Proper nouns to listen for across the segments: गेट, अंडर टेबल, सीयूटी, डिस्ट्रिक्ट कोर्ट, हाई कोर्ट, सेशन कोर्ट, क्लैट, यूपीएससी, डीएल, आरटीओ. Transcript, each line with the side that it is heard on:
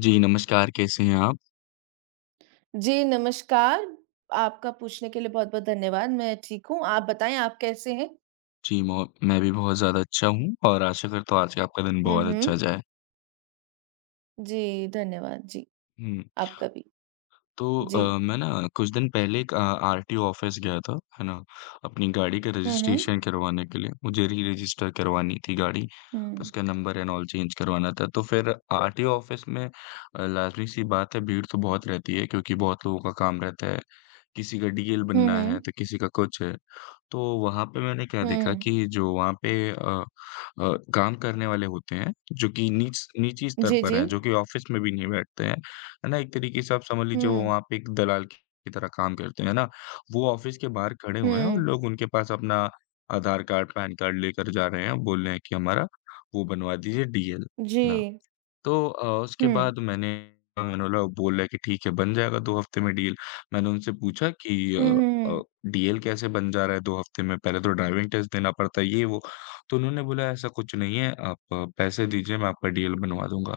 left: जी, नमस्कार, कैसे हैं आप?
right: जी, नमस्कार। आपका पूछने के लिए बहुत-बहुत धन्यवाद। मैं ठीक हूँ। आप बताएँ आप कैसे हैं?
left: जी, मौ मैं भी बहुत ज़्यादा अच्छा हूँ और आशा करता हूँ आज का आपका दिन
right: हुँ,
left: बहुत अच्छा
right: हुँ।
left: जाए।
right: जी, धन्यवाद। जी,
left: हुँ,
right: आपका भी।
left: तो
right: जी।
left: मैं ना कुछ दिन पहले एक RTO ऑफ़िस गया था, है ना? अपनी गाड़ी का
right: हुँ, हुँ।
left: रजिस्ट्रेशन करवाने के लिए, मुझे री-रजिस्टर करवानी थी गाड़ी,
right: हुँ।
left: उसका नंबर एंड ऑल चेंज करवाना था। तो फिर RTO ऑफ़िस में लाज़मी-सी बात है भीड़ तो बहुत रहती है क्योंकि बहुत लोगों का काम रहता है, किसी का DL
right: हुँ,
left: बनना है,
right: हुँ।
left: तो किसी का कुछ है। तो वहाँ पे मैंने क्या देखा
right: हुँ।
left: कि जो वहाँ पे काम करने वाले होते हैं, जो कि नीच निजी स्तर
right: जी,
left: पर
right: जी।
left: हैं, जो कि ऑफ़िस में भी नहीं बैठते हैं, है ना? एक तरीके से आप समझ लीजिए वो
right: हुँ।
left: वहाँ पे एक दलाल की तरह काम करते हैं, है ना? वो ऑफ़िस के बाहर खड़े हुए हैं और
right: हुँ।
left: लोग उनके पास अपना आधार कार्ड, पैन कार्ड लेकर जा रहे हैं, बोल रहे हैं कि हमारा वो बनवा दीजिए DL,
right: जी।
left: ना। तो उसके
right: हुँ।
left: बाद मैंने मैंने बोला बोला कि ठीक है बन जाएगा 2 हफ्ते में डील। मैंने उनसे पूछा कि
right: हुँ, हुँ,
left: अ,
right: हुँ।
left: DL कैसे बन जा रहा है 2 हफ्ते में? पहले तो ड्राइविंग टेस्ट देना पड़ता है ये वो। तो उन्होंने बोला ऐसा कुछ नहीं है आप पैसे दीजिए मैं आपका DL बनवा दूँगा।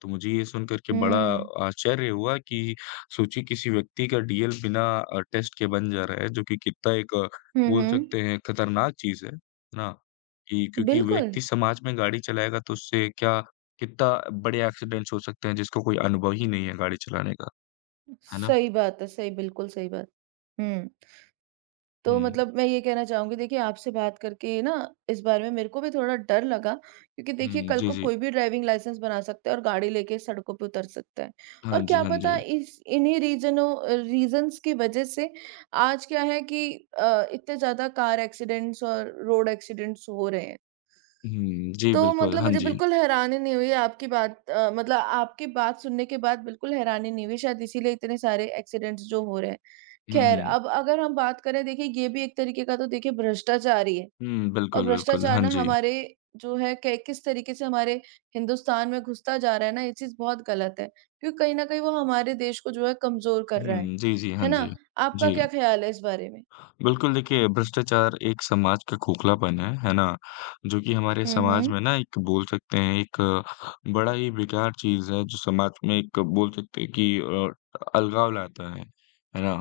left: तो मुझे ये सुन कर के बड़ा
right: हुँ।
left: आश्चर्य हुआ कि सोचिए किसी व्यक्ति का DL बिना टेस्ट के बन जा रहा है जो कि कितना एक
right: हुँ,
left: बोल
right: हुँ।
left: सकते हैं खतरनाक चीज़ है ना? कि क्योंकि
right: बिल्कुल।
left: व्यक्ति समाज में गाड़ी चलाएगा तो उससे क्या कितना बड़े एक्सीडेंट्स हो सकते हैं जिसको कोई अनुभव ही नहीं है गाड़ी चलाने का, है ना?
right: सही बात है, सही बिल्कुल सही बात। हुँ। तो
left: हुँ,
right: मतलब मैं ये कहना चाहूँगी, देखिए आपसे बात करके ना इस बारे में मेरे को भी थोड़ा डर लगा, क्योंकि देखिए
left: हुँ,
right: कल
left: जी,
right: को
left: जी।
right: कोई भी ड्राइविंग लाइसेंस बना सकता है और गाड़ी लेके सड़कों पे उतर सकता है
left: हाँ
right: और
left: जी,
right: क्या
left: हाँ
right: पता
left: जी।
right: इस इन्हीं रीजनों रीजंस की वजह से आज क्या है कि इतने ज्यादा कार एक्सीडेंट्स और रोड एक्सीडेंट्स हो रहे हैं।
left: हुँ, जी
right: तो
left: बिल्कुल,
right: मतलब
left: हाँ
right: मुझे
left: जी।
right: बिल्कुल हैरानी नहीं हुई आपकी बात मतलब आपकी बात सुनने के बाद बिल्कुल हैरानी नहीं हुई, शायद इसीलिए इतने सारे एक्सीडेंट्स जो हो रहे हैं।
left: हुँ,
right: ख़ैर
left: हुँ।
right: अब अगर हम बात करें, देखिए ये भी एक तरीके का तो देखिए भ्रष्टाचार ही है।
left: हुँ,
right: और
left: बिल्कुल, बिल्कुल,
right: भ्रष्टाचार
left: हाँ
right: ना
left: जी।
right: हमारे जो है कै किस तरीके से हमारे हिंदुस्तान में घुसता जा रहा है ना, ये चीज़ बहुत गलत है, क्योंकि कहीं न कहीं वो हमारे देश को जो है कमज़ोर कर रहा है।
left: हुँ, जी, जी, हाँ
right: है
left: जी।
right: ना? आपका
left: जी,
right: क्या ख़्याल है इस बारे में?
left: बिल्कुल देखिए भ्रष्टाचार एक समाज का खोखलापन है ना? जो कि हमारे
right: हुँ,
left: समाज
right: हुँ।
left: में ना एक बोल सकते हैं एक बड़ा ही बेकार चीज़ है जो समाज में एक बोल सकते हैं कि अलगाव लाता है ना?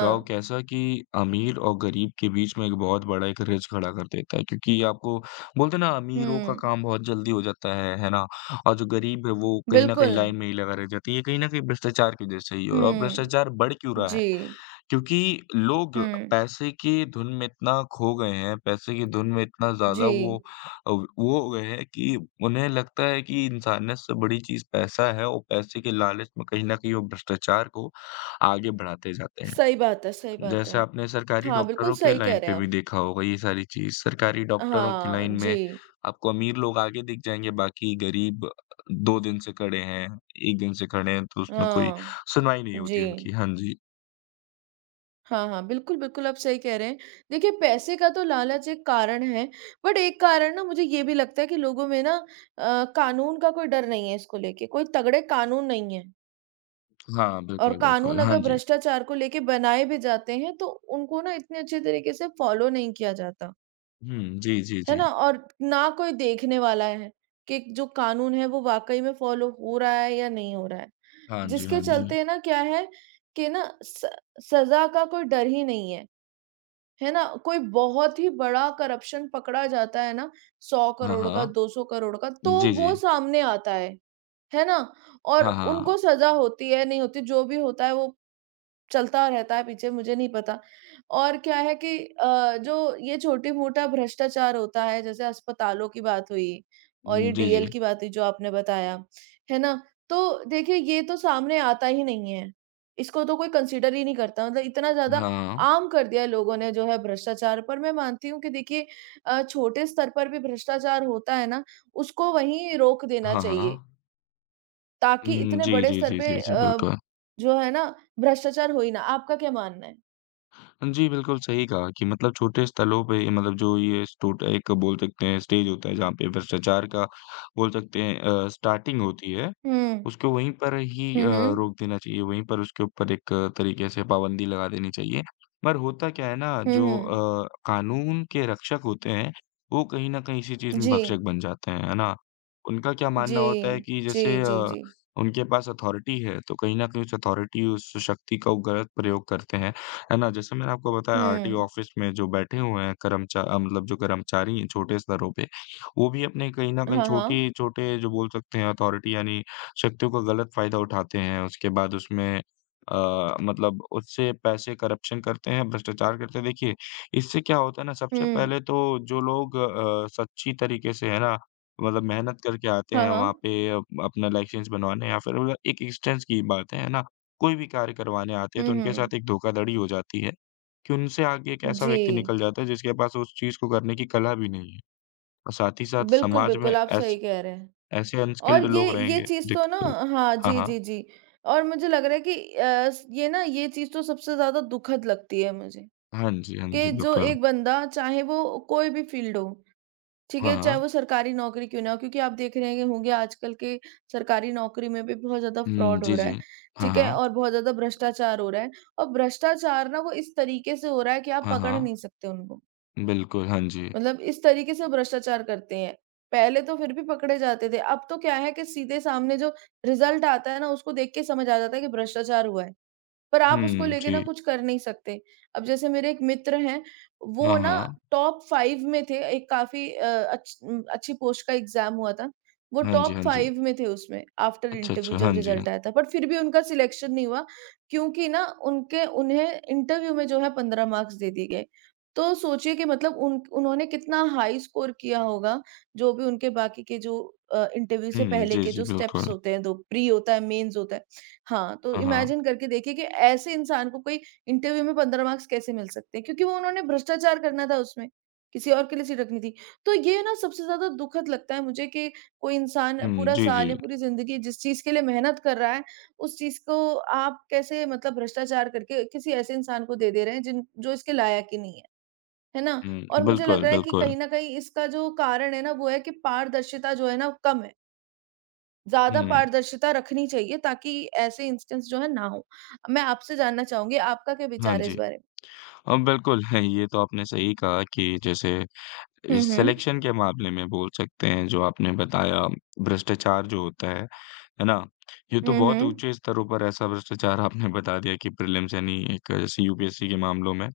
left: गाँव कैसा कि अमीर और गरीब के बीच में एक बहुत बड़ा एक रिज खड़ा कर देता है क्योंकि आपको बोलते हैं ना अमीरों का
right: हुँ।
left: काम बहुत जल्दी हो जाता है ना? और जो गरीब है वो कहीं न कहीं
right: बिल्कुल।
left: लाइन में ही लगा रह जाता है। ये कहीं न कहीं भ्रष्टाचार की वजह से ही हो रहा है और
right: हुँ।
left: भ्रष्टाचार बढ़ क्यों रहा है?
right: जी।
left: क्योंकि लोग
right: हुँ।
left: पैसे की धुन में इतना खो गए हैं, पैसे की धुन में इतना ज़्यादा वो
right: जी,
left: अ, वो हो गए हैं कि उन्हें लगता है कि इंसानियत से बड़ी चीज़ पैसा है और पैसे के लालच में कहीं न कहीं वो भ्रष्टाचार को आगे बढ़ाते जाते
right: सही
left: हैं।
right: बात है, सही बात है।
left: जैसे आपने सरकारी
right: हाँ, बिल्कुल
left: डॉक्टरों के
right: सही
left: लाइन
right: कह रहे
left: पे
right: हैं
left: भी
right: आप।
left: देखा होगा ये सारी चीज़, सरकारी डॉक्टरों की
right: हाँ,
left: लाइन में
right: जी,
left: आपको अमीर लोग आगे दिख जाएँगे, बाकी गरीब 2 दिन से खड़े हैं, 1 दिन से खड़े हैं, तो उसमें कोई
right: हाँ,
left: सुनवाई नहीं होती
right: जी।
left: उनकी। हाँ जी।
right: हाँ, हाँ, बिल्कुल, बिल्कुल आप सही कह रहे हैं। देखिए पैसे का तो लालच एक कारण है, बट एक कारण ना मुझे ये भी लगता है कि लोगों में ना कानून का कोई डर नहीं है इसको लेके, कोई तगड़े कानून नहीं है।
left: हाँ,
right: और
left: बिल्कुल,
right: कानून
left: बिल्कुल। हाँ
right: अगर
left: जी।
right: भ्रष्टाचार को लेके बनाए भी जाते हैं, तो उनको ना इतने अच्छे तरीके से फॉलो नहीं किया जाता।
left: हुँ, जी, जी,
right: है
left: जी।
right: ना? और ना कोई देखने वाला है कि जो कानून है वो वाक़ई में फ़ॉलो हो रहा है या नहीं हो रहा है।
left: हाँ जी,
right: जिसके
left: हाँ जी।
right: चलते ना क्या है कि ना स सज़ा का कोई डर ही नहीं है। है ना? कोई बहुत ही बड़ा करप्शन पकड़ा जाता है ना, 100
left: हाँ,
right: करोड़ का,
left: हाँ।
right: 200 करोड़ का, तो
left: जी, जी।
right: वो सामने आता है। है ना? और
left: हाँ, हाँ।
right: उनको सज़ा होती है, नहीं होती, जो भी होता है वो चलता रहता है पीछे, मुझे नहीं पता। और क्या है कि जो ये छोटी-मोटा भ्रष्टाचार होता है, जैसे अस्पतालों की बात हुई और ये
left: जी,
right: डीएल
left: जी।
right: की बात हुई जो आपने बताया, है ना? तो देखिए ये तो सामने आता ही नहीं है। इसको तो कोई कंसीडर ही नहीं करता, मतलब इतना ज़्यादा
left: हाँ, हाँ।
right: आम कर दिया है लोगों ने जो है भ्रष्टाचार। पर मैं मानती हूँ कि देखिए छोटे स्तर पर भी भ्रष्टाचार होता है ना, उसको वहीं रोक देना
left: हाँ, हाँ।
right: चाहिए। ताकि
left: हुँ,
right: इतने
left: जी,
right: बड़े
left: जी,
right: स्तर
left: जी,
right: पे
left: जी, जी, बिल्कुल।
right: जो है ना भ्रष्टाचार हो ही ना। आपका क्या मानना है?
left: जी, बिल्कुल सही कहा कि मतलब छोटे स्थलों पे ये मतलब जो ये स्टोट एक बोल सकते हैं स्टेज होता है जहाँ पे भ्रष्टाचार का बोल सकते हैं स्टार्टिंग होती है,
right: हुँ।
left: उसको वहीं पर ही
right: हुँ, हुँ।
left: रोक देना चाहिए, वहीं पर उसके ऊपर एक तरीके से पाबंदी लगा देनी चाहिए। पर होता क्या है ना
right: हुँ,
left: जो
right: हुँ।
left: कानून के रक्षक होते हैं, वो कहीं न कहीं इसी चीज़ में
right: जी।
left: भक्षक बन जाते हैं, है ना? उनका क्या मानना
right: जी।
left: होता है कि
right: जी,
left: जैसे
right: जी, जी।
left: उनके पास अथॉरिटी है, तो कहीं न कहीं उस अथॉरिटी, उस शक्ति का वो गलत प्रयोग करते हैं। है ना? जैसे मैंने आपको बताया RTO
right: हुँ।
left: ऑफ़िस में जो बैठे हुए हैं मतलब जो कर्मचारी हैं छोटे स्तरों पे, वो भी अपने कहीं न कहीं
right: हाँ, हाँ।
left: छोटी छोटे जो बोल सकते हैं अथॉरिटी यानी शक्तियों का गलत फ़ायदा उठाते हैं। उसके बाद उसमें मतलब उससे पैसे करप्शन करते हैं, भ्रष्टाचार करते हैं। देखिए, इससे क्या होता है ना सबसे
right: हुँ।
left: पहले तो जो लोग सच्ची तरीके से है ना मतलब मेहनत करके आते
right: हाँ,
left: हैं वहाँ
right: हाँ।
left: पे अप अपना लाइसेंस बनवाने या फिर मतलब एक इंस्टेंस की बात है ना? कोई भी कार्य करवाने आते हैं तो
right: हुँ,
left: उनके
right: हुँ।
left: साथ एक धोखाधड़ी हो जाती है, कि उनसे आगे एक ऐसा
right: जी।
left: व्यक्ति निकल जाता है जिसके पास उस चीज़ को करने की कला भी नहीं है और साथ ही साथ
right: बिल्कुल,
left: समाज में
right: बिल्कुल, आप
left: ऐस
right: सही कह रहे हैं।
left: ऐसे
right: और
left: अनस्किल्ड लोग
right: ये
left: रहेंगे
right: चीज़ तो ना,
left: दिक्कत होगी।
right: हाँ,
left: हाँ,
right: जी,
left: हाँ।
right: जी, जी। और मुझे लग रहा है कि अ, स ये ना ये चीज़ तो सबसे ज़्यादा दुखद लगती है मुझे,
left: हाँ जी, हाँ जी,
right: कि जो
left: बिल्कुल।
right: एक बंदा चाहे वो कोई भी फ़ील्ड हो, ठीक
left: हाँ,
right: है,
left: हाँ।
right: चाहे वो सरकारी नौकरी क्यों ना हो, क्योंकि आप देख रहे हैं होंगे आजकल के सरकारी नौकरी में भी बहुत ज़्यादा
left: हुँ,
right: फ्रॉड हो
left: जी,
right: रहा
left: जी।
right: है,
left: हाँ,
right: ठीक है?
left: हाँ।
right: और बहुत ज़्यादा भ्रष्टाचार हो रहा है। और भ्रष्टाचार ना वो इस तरीके से हो रहा है कि आप
left: हाँ,
right: पकड़
left: हाँ।
right: नहीं सकते उनको,
left: बिल्कुल, हाँ जी।
right: मतलब इस तरीके से वो भ्रष्टाचार करते हैं। पहले तो फिर भी पकड़े जाते थे, अब तो क्या है कि सीधे सामने जो रिज़ल्ट आता है ना, उसको देख के समझ आ जाता है कि भ्रष्टाचार हुआ है। पर आप उसको
left: हुँ,
right: लेके ना
left: जी।
right: कुछ कर नहीं सकते। अब जैसे मेरे एक मित्र हैं,
left: हाँ,
right: वो ना
left: हाँ।
right: टॉप 5 में थे। एक काफ़ी अच्छी पोस्ट का एग्ज़ाम हुआ था। वो
left: हाँ जी,
right: टॉप
left: हाँ जी।
right: 5 में थे उसमें आफ्टर
left: अच्छा,
right: इंटरव्यू
left: अच्छा।
right: जब
left: हाँ जी।
right: रिज़ल्ट आया था, बट फिर भी उनका सिलेक्शन नहीं हुआ क्योंकि ना उनके उन्हें इंटरव्यू में जो है 15 मार्क्स दे दिए गए। तो सोचिए कि मतलब उन उन्होंने कितना हाई स्कोर किया होगा, जो भी उनके बाकी के जो इंटरव्यू से
left: हुँ,
right: पहले
left: जी,
right: के
left: जी,
right: जो स्टेप्स
left: बिल्कुल।
right: होते हैं, 2 प्री होता है, मेंस होता है। हाँ, तो
left: हाँ, हाँ।
right: इमेजिन करके देखिए कि ऐसे इंसान को कोई इंटरव्यू में 15 मार्क्स कैसे मिल सकते हैं, क्योंकि वो उन्होंने भ्रष्टाचार करना था उसमें, किसी और के लिए सिटकनी थी। तो ये ना सबसे ज़्यादा दुखद लगता है मुझे कि कोई इंसान
left: हुँ,
right: पूरा
left: जी, जी।
right: साल या पूरी ज़िंदगी जिस चीज़ के लिए मेहनत कर रहा है, उस चीज़ को आप कैसे, मतलब भ्रष्टाचार करके, किसी ऐसे इंसान को दे दे रहे हैं जिन जो इसके लायक ही नहीं है, है ना?
left: हुँ,
right: और मुझे लग
left: बिल्कुल,
right: रहा है कि
left: बिल्कुल।
right: कहीं न कहीं इसका जो कारण है ना, वो है कि पारदर्शिता जो है ना, कम है। ज़्यादा
left: हुँ,
right: पारदर्शिता रखनी चाहिए ताकि ऐसे इंस्टेंस जो है ना हो। मैं आपसे जानना चाहूँगी आपका क्या
left: हाँ
right: विचार है
left: जी।
right: इस बारे में?
left: हाँ, बिल्कुल, है, ये तो आपने सही कहा कि जैसे
right: हुँ,
left: इस
right: हुँ।
left: सिलेक्शन के मामले में बोल सकते हैं जो आपने बताया भ्रष्टाचार जो होता है ना? ये तो
right: हुँ,
left: बहुत
right: हुँ।
left: ऊँचे स्तरों पर ऐसा भ्रष्टाचार आपने बता दिया कि प्रीलिम्स यानी एक जैसे UPSC के मामलों में,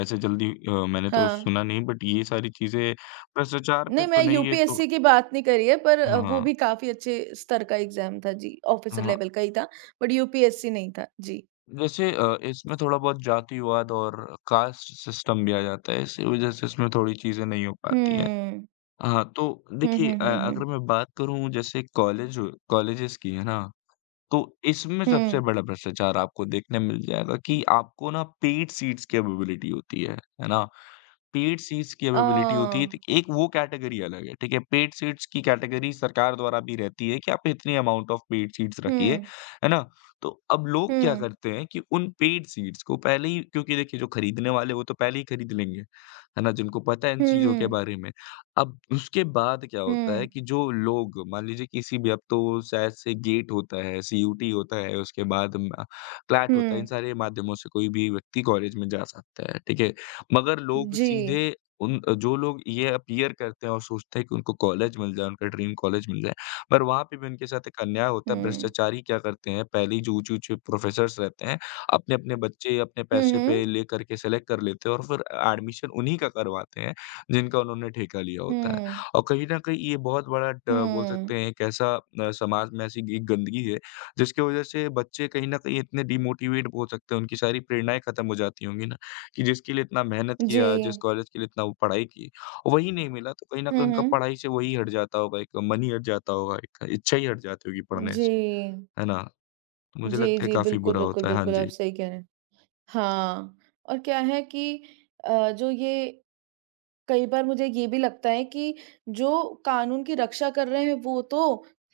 left: ऐसे जल्दी मैंने तो
right: हाँ।
left: सुना नहीं बट ये सारी चीज़ें भ्रष्टाचार पे
right: नहीं,
left: तो
right: मैं
left: नहीं है तो
right: यूपीएससी की बात नहीं करी है, पर वो
left: हाँ,
right: भी काफ़ी अच्छे स्तर का एग्ज़ाम था जी, ऑफ़िसर
left: हाँ।
right: लेवल का ही था, बट यूपीएससी नहीं था। जी।
left: जैसे इसमें थोड़ा बहुत जातिवाद और कास्ट सिस्टम भी आ जाता है, इसी वजह से इसमें थोड़ी चीज़ें नहीं हो पाती हैं।
right: हुँ।
left: हाँ, तो
right: हुँ,
left: देखिए
right: हुँ, हुँ,
left: अगर
right: हुँ।
left: मैं बात करूँ जैसे कॉलेजेस की है ना, तो इसमें सबसे
right: हुँ।
left: बड़ा भ्रष्टाचार आपको देखने मिल जाएगा कि आपको ना पेड सीट्स की अवेलेबिलिटी होती है ना? पेड सीट्स की
right: अ,
left: अवेलेबिलिटी होती है तो एक वो कैटेगरी अलग है, ठीक है? पेड सीट्स की कैटेगरी सरकार द्वारा भी रहती है कि आप इतनी अमाउंट ऑफ पेड सीट्स रखिए,
right: हुँ,
left: है ना? तो अब लोग क्या
right: हुँ।
left: करते हैं कि उन पेड सीट्स को पहले ही क्योंकि देखिए जो खरीदने वाले वो तो पहले ही खरीद लेंगे, है ना? जिनको पता है इन
right: हुँ,
left: चीज़ों के
right: हुँ।
left: बारे में। अब उसके बाद क्या होता है
right: हुँ,
left: कि जो लोग मान लीजिए किसी भी अब तो शायद से गेट होता है, CUT होता है, उसके बाद म क्लैट
right: हुँ।
left: होता है, इन सारे माध्यमों से कोई भी व्यक्ति कॉलेज में जा सकता है, ठीक है? मगर लोग
right: जी।
left: सीधे उन जो लोग ये अपीयर करते हैं और सोचते हैं कि उनको कॉलेज मिल जाए, उनका ड्रीम कॉलेज मिल जाए, पर वहाँ पे भी उनके साथ एक अन्याय होता है,
right: हुँ।
left: भ्रष्टाचारी क्या करते हैं, पहले ही जो ऊँचे-ऊँचे प्रोफ़ेसर्स रहते हैं, अपने-अपने बच्चे अपने
right: हुँ,
left: पैसे पे
right: हुँ।
left: लेकर के सेलेक्ट कर लेते हैं और फिर एडमिशन उन्हीं का करवाते हैं। जिनका उन्होंने ठेका लिया होता है।
right: हुँ,
left: और कहीं न कहीं ये बहुत बड़ा ड बोल
right: हुँ।
left: सकते हैं एक ऐसा समाज में ऐसी एक गंदगी है, जिसकी वज़ह से बच्चे कहीं न कहीं इतने डिमोटिवेट हो सकते हैं, उनकी सारी प्रेरणाएँ खत्म हो जाती होंगी ना, कि जिसके लिए इतना मेहनत
right: जी।
left: किया, जिस कॉलेज के लिए इतना वो पढ़ाई की, वही नहीं मिला तो कहीं न कहीं
right: हुँ,
left: उनका
right: हुँ।
left: पढ़ाई से वही हट जाता होगा, एक मन ही हट जाता होगा, एक इच्छा ही हट जाती होगी पढ़ने
right: जी।
left: से, है ना? तो मुझे
right: जी,
left: लगता है
right: जी।
left: काफ़ी
right: बिल्कुल,
left: बुरा
right: बिल्कुल,
left: होता है। हाँ
right: बिल्कुल, आप
left: जी।
right: सही कह रहे हैं। हाँ, और क्या है कि अ, जो ये कई बार मुझे ये भी लगता है कि जो कानून की रक्षा कर रहे हैं वो तो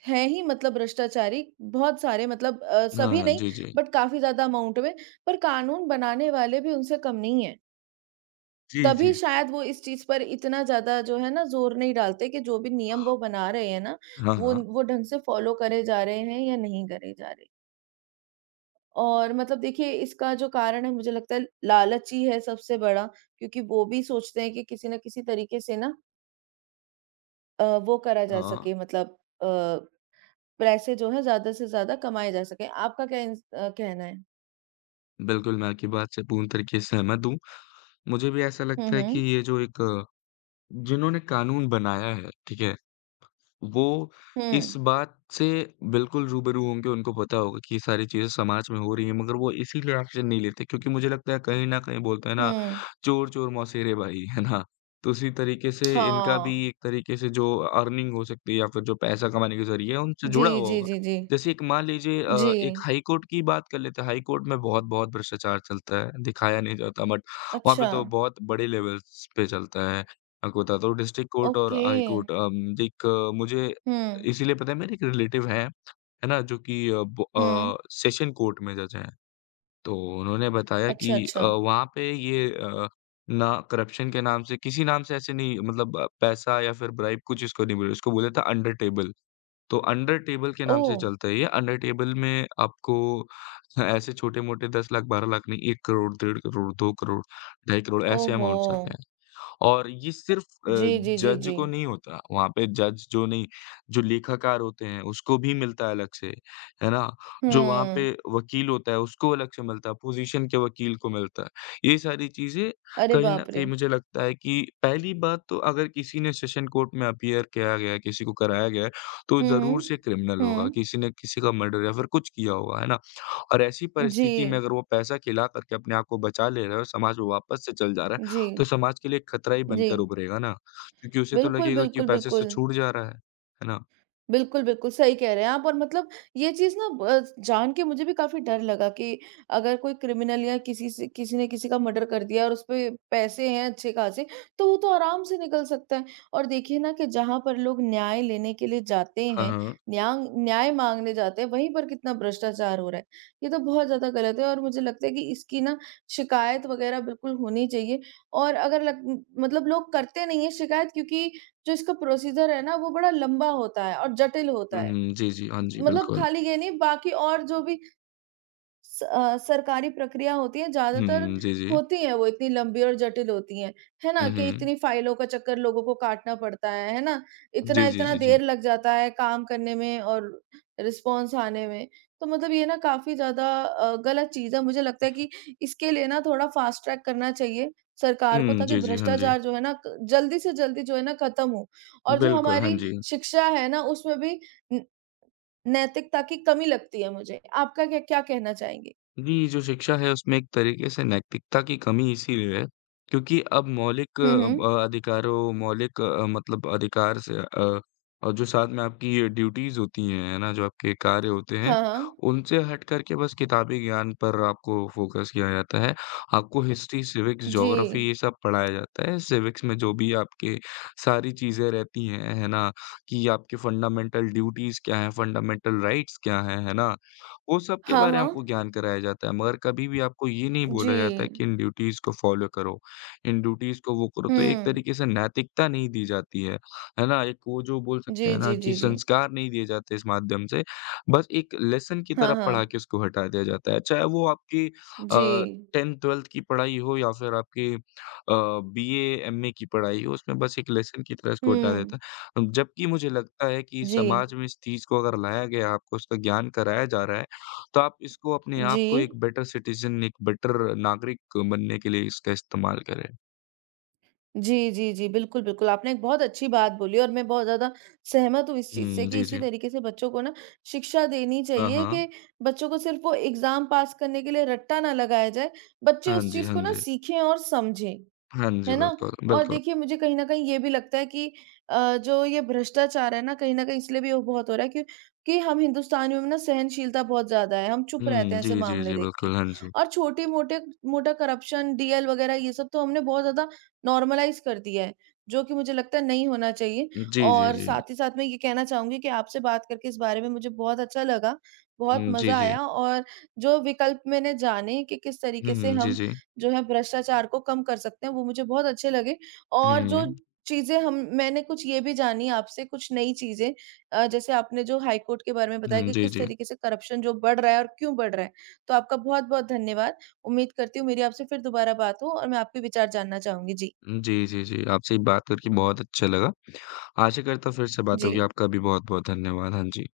right: हैं ही मतलब भ्रष्टाचारी, बहुत सारे मतलब सभी
left: हाँ,
right: नहीं,
left: जी, जी।
right: बट काफ़ी ज़्यादा अमाउंट में, पर कानून बनाने वाले भी उनसे कम नहीं हैं।
left: जी,
right: तभी
left: जी।
right: शायद वो इस चीज़ पर इतना ज़्यादा जो है ना ज़ोर नहीं डालते कि जो भी नियम वो बना रहे हैं ना,
left: हाँ, हाँ।
right: वो ढंग से फ़ॉलो करे जा रहे हैं या नहीं करे जा रहे। और मतलब देखिए इसका जो कारण है मुझे लगता है लालच ही है सबसे बड़ा, क्योंकि वो भी सोचते हैं कि किसी ना किसी तरीके से ना वो करा जा
left: हाँ,
right: सके, मतलब अ, पैसे जो है ज्यादा से ज्यादा कमाए जा सके। आपका क्या कहना है?
left: बिल्कुल मैं आपकी बात से पूर्ण तरीके से सहमत हूँ। मुझे भी ऐसा लगता
right: हम्म।
left: है कि
right: हम्म।
left: ये जो एक जिन्होंने कानून बनाया है, ठीक है? वो
right: हम्म।
left: इस बात से बिल्कुल रूबरू होंगे, उनको पता होगा कि ये सारी चीज़ें समाज में हो रही हैं, मगर वो इसीलिए एक्शन नहीं लेते क्योंकि मुझे लगता है कहीं न कहीं बोलते हैं ना,
right: हम्म।
left: चोर चोर मौसेरे भाई, है ना? तो उसी तरीके से इनका भी
right: हाँ।
left: एक तरीके से जो अर्निंग हो सकती है या फिर जो पैसा कमाने के ज़रिए हैं, उनसे
right: जी,
left: जुड़ा हुआ
right: जी,
left: होगा।
right: जी, जी,
left: जैसे एक मान लीजिए एक
right: जी।
left: हाई कोर्ट की बात कर लेते हैं, हाई कोर्ट में बहुत-बहुत भ्रष्टाचार चलता है, दिखाया नहीं जाता बट वहाँ पे
right: अच्छा।
left: तो बहुत बड़े लेवल्स पे चलता है। आपको बताता हूँ डिस्ट्रिक्ट कोर्ट और
right: ओके।
left: हाई कोर्ट मुझे
right: हम्म।
left: इसीलिए पता है मेरे एक रिलेटिव है ना? जो कि
right: हम्म।
left: सेशन कोर्ट में जज हैं। तो उन्होंने बताया कि
right: अच्छा, अच्छा।
left: वहाँ पे ये ना करप्शन के नाम से किसी नाम से ऐसे नहीं मतलब पैसा या फिर ब्राइब कुछ इसको नहीं बोले, इसको बोला था अंडर टेबल। तो अंडर टेबल के
right: ओ।
left: नाम से चलता है ये, अंडर टेबल में आपको ऐसे छोटे-मोटे 10 लाख, 12 लाख नहीं, 1 करोड़, 1.5 करोड़, 2 करोड़, 2.5 करोड़ ऐसे
right: ओहो।
left: अमाउंट्स आते हैं। और ये सिर्फ़
right: जी,
left: अ,
right: जी, जी,
left: जज
right: जी।
left: को नहीं होता, वहाँ पे जज जो नहीं जो लेखाकार होते हैं, उसको भी मिलता है अलग से, है ना? जो वहाँ
right: हम्म।
left: पे वकील होता है, उसको अलग से मिलता है, पोजीशन के वकील को मिलता है। ये सारी चीज़ें
right: अरे
left: कहीं न
right: बाप रे।
left: कहीं मुझे लगता है कि पहली बात तो अगर किसी ने सेशन कोर्ट में अपीयर किया गया है, किसी को कराया गया है, तो
right: हुँ,
left: ज़रूर
right: हुँ।
left: से क्रिमिनल होगा,
right: हुँ।
left: किसी ने किसी का मर्डर या फिर कुछ किया होगा, है ना? और ऐसी
right: जी,
left: परिस्थिति में अगर वो पैसा खिला करके अपने आप को बचा ले रहा है और समाज में वापस से चल जा रहा
right: जी,
left: है तो समाज के लिए एक खतरा ही
right: जी।
left: बनकर उभरेगा ना, क्योंकि उसे तो
right: बिल्कुल,
left: लगेगा कि
right: बिल्कुल,
left: पैसे से
right: बिल्कुल।
left: छूट जा रहा है ना?
right: बिल्कुल, बिल्कुल, सही कह रहे हैं आप। और मतलब ये चीज़ ना ब जान के मुझे भी काफ़ी डर लगा कि अगर कोई क्रिमिनल या किसी से किसी ने किसी का मर्डर कर दिया और उसपे पैसे हैं अच्छे-खासे, तो वो तो आराम से निकल सकता है। और देखिए ना कि जहाँ पर लोग न्याय लेने के लिए जाते
left: हाँ,
right: हैं,
left: हाँ।
right: न्यांग न्याय माँगने जाते हैं, वहीं पर कितना भ्रष्टाचार हो रहा है। ये तो बहुत ज़्यादा गलत है और मुझे लगता है कि इसकी ना शिकायत वग़ैरह बिल्कुल होनी चाहिए। और अगर लग मतलब लोग करते नहीं हैं शिकायत, क्योंकि जो इसका प्रोसीजर है ना वो बड़ा लंबा होता है और जटिल
left: हुँ,
right: होता है।
left: हुँ। जी, जी। हाँ जी,
right: मतलब
left: बिल्कुल।
right: खाली ये नहीं, बाकी और जो भी सरकारी प्रक्रिया होती है,
left: हुँ,
right: ज़्यादातर
left: हुँ। जी, जी।
right: होती है वो इतनी लंबी और जटिल होती हैं, है
left: हुँ,
right: ना? कि
left: हुँ।
right: इतनी फाइलों का चक्कर लोगों को काटना पड़ता है ना?
left: जी, जी,
right: इतना-इतना
left: जी, जी।
right: देर लग जाता है काम करने में और रिस्पॉन्स आने में। तो मतलब ये ना काफ़ी ज़्यादा गलत चीज़ है, मुझे लगता है कि इसके लिए ना थोड़ा फास्ट ट्रैक करना चाहिए सरकार को,
left: हुँ,
right: ताकि
left: जी, जी। हाँ जी।
right: भ्रष्टाचार जो है ना क जल्दी से जल्दी जो है ना खत्म हो। और जो
left: बिल्कुल, हाँ
right: हमारी
left: जी।
right: शिक्षा है ना, उसमें भी न नैतिकता की कमी लगती है मुझे। आपका क्या क्या कहना चाहेंगे?
left: जी, जो शिक्षा है उसमें एक तरीके से नैतिकता की कमी इसीलिए है, क्योंकि अब मौलिक
right: हुँ, हुँ।
left: अधिकारों मौलिक मतलब अधिकार से और जो साथ में आपकी ड्यूटीज़ होती हैं, है ना? जो आपके कार्य होते हैं,
right: हाँ, हाँ।
left: उनसे हट कर के बस किताबी ज्ञान पर आपको फ़ोकस किया जाता है। आपको हिस्ट्री, सिविक्स,
right: जी।
left: ज्योग्राफ़ी ये सब पढ़ाया जाता है। सिविक्स में जो भी आपके सारी चीज़ें रहती हैं, है ना? कि आपके फंडामेंटल ड्यूटीज़ क्या हैं, फंडामेंटल राइट्स क्या हैं, है ना? वो सब के
right: हाँ,
left: बारे में
right: हाँ।
left: आपको ज्ञान कराया जाता है, मगर कभी भी आपको ये नहीं
right: जी।
left: बोला जाता है कि इन ड्यूटीज़ को फ़ॉलो करो, इन ड्यूटीज़ को वो करो, तो एक
right: हुँ।
left: तरीके से नैतिकता नहीं दी जाती है ना? एक वो जो बोल सकते
right: जी,
left: हैं ना
right: जी,
left: कि
right: जी, जी।
left: संस्कार नहीं दिए जाते इस माध्यम से, बस एक लेसन की
right: हाँ,
left: तरह पढ़ा
right: हाँ।
left: के उसको हटा दिया जाता है, चाहे वो आपकी
right: जी।
left: अ, 10th-12th की पढ़ाई हो या फिर आपकी BA, MA की पढ़ाई हो, उसमें बस एक लेसन की तरह इसको हटा देता
right: हुँ।
left: है। जबकि मुझे लगता है कि
right: जी।
left: समाज में इस चीज़ को अगर लाया गया, आपको उसका ज्ञान कराया जा रहा है, तो आप इसको अपने आप
right: जी।
left: को एक बेटर सिटिज़न, एक बेटर नागरिक बनने के लिए इसका इस्तेमाल करें।
right: जी, जी, जी। बिल्कुल, बिल्कुल, आपने एक बहुत अच्छी बात बोली और मैं बहुत ज़्यादा सहमत हूँ इस चीज़ से,
left: हुँ,
right: कि
left: जी,
right: इसी
left: जी।
right: तरीके से बच्चों को ना शिक्षा देनी
left: हाँ,
right: चाहिए
left: हाँ।
right: कि बच्चों को सिर्फ़ वो एग्ज़ाम पास करने के लिए रट्टा ना लगाया जाए, बच्चे
left: हाँ
right: उस
left: जी,
right: चीज़
left: हाँ
right: को ना
left: जी।
right: सीखें और समझें।
left: हाँ जी,
right: है ना?
left: बिल्कुल,
right: और
left: बिल्कुल।
right: देखिए मुझे कहीं न कहीं ये भी लगता है कि जो ये भ्रष्टाचार है ना, कहीं न कहीं इसलिए भी वो बहुत हो रहा है, क्यों कि हम हिंदुस्तानियों में ना सहनशीलता बहुत ज़्यादा है, हम चुप रहते
left: हुँ,
right: हैं ऐसे
left: जी, जी,
right: मामले
left: जी,
right: देख के।
left: बिल्कुल, हाँ जी।
right: और छोटी-मोटे मोटा करप्शन, डीएल वग़ैरह ये सब तो हमने बहुत ज़्यादा नॉर्मलाइज़ कर दिया है, जो कि मुझे लगता है नहीं होना चाहिए।
left: जी, जी,
right: और
left: जी।
right: साथ ही साथ मैं ये कहना चाहूँगी कि आपसे बात करके इस बारे में मुझे बहुत अच्छा लगा, बहुत
left: हुँ, जी,
right: मज़ा
left: जी।
right: आया। और जो विकल्प मैंने जाने कि किस
left: हुँ,
right: तरीके से
left: हुँ, जी,
right: हम
left: जी।
right: जो है भ्रष्टाचार को कम कर सकते हैं, वो मुझे बहुत अच्छे लगे। और जो
left: हुँ,
right: चीज़ें हम मैंने कुछ ये भी जानी आपसे, कुछ नई चीज़ें जैसे आपने जो हाई कोर्ट के बारे में बताया
left: हुँ,
right: कि
left: जी,
right: किस
left: जी।
right: तरीके से करप्शन जो बढ़ रहा है और क्यों बढ़ रहा है। तो आपका बहुत-बहुत धन्यवाद। उम्मीद करती हूँ मेरी आपसे फिर दोबारा बात हो और मैं आपके विचार जानना चाहूँगी। जी।
left: जी, जी, जी, आपसे बात करके बहुत अच्छा लगा। आशा करता हूँ फिर से बात
right: जी।
left: होगी। आपका भी बहुत-बहुत धन्यवाद। हाँ जी।